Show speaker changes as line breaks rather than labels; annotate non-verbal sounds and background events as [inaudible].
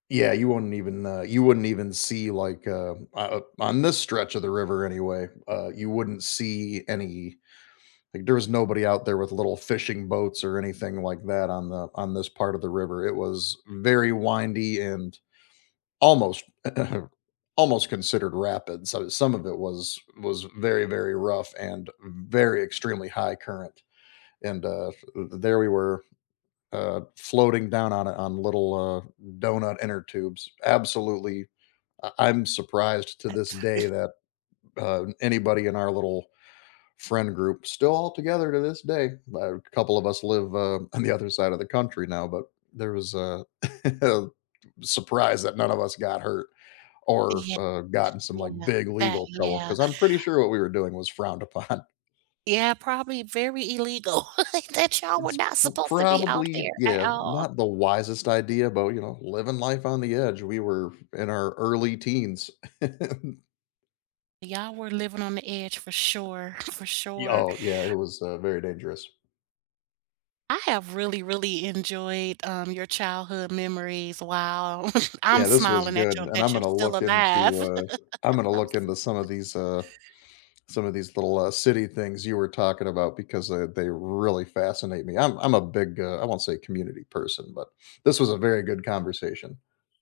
Yeah, you wouldn't even, uh you wouldn't even see, like, uh o o on this stretch of the river anyway, uh, you wouldn't see any like, there was nobody out there with little fishing boats or anything like that on the on this part of the river, it was very windy and almost [clears throat] almost considered rapid, so some of it was was very, very rough and very extremely high current, and, uh, f there we were, uh, floating down on it, on little, uh, doughnut inner tubes, absolutely I I'm surprised to this day
[unintelligible]
that, uh, anybody in our little friend group still all together to this day, a couple of us live, uh, on the other side of the country now, but there was a [chuckles] a surprise that none of us got hurt or,
Yeah.
uh, got in some, like,
Yeah,
big
that
legal trouble
yeah.
'cause I'm pretty sure what we were doing was frowned upon.
Yeah, probably very illegal, [chuckles] that y'all were
It's
not
p
supposed to be out
probably
there at
yeah,
all.
not the wisest idea, but, you know, living life on the edge, we were in our early teens. [chuckles]
Y'all were living on the edge for sure for
Y
sure.
oh, yeah, it was, uh, very dangerous.
I have really, really enjoyed, um, your childhood memories. Wow, [chuckles] I'm
Yeah, this was
smiling at
good,
you
and I'm
that you're
gonna
still
look
alive.
into, uh I'm
[chuckles]
gonna look into some of these,
[unintelligible]
uh some of these little, uh, city things you were talking about because they they really fascinate me, I'm I'm a big, uh I won't say community person, but this was a very good conversation.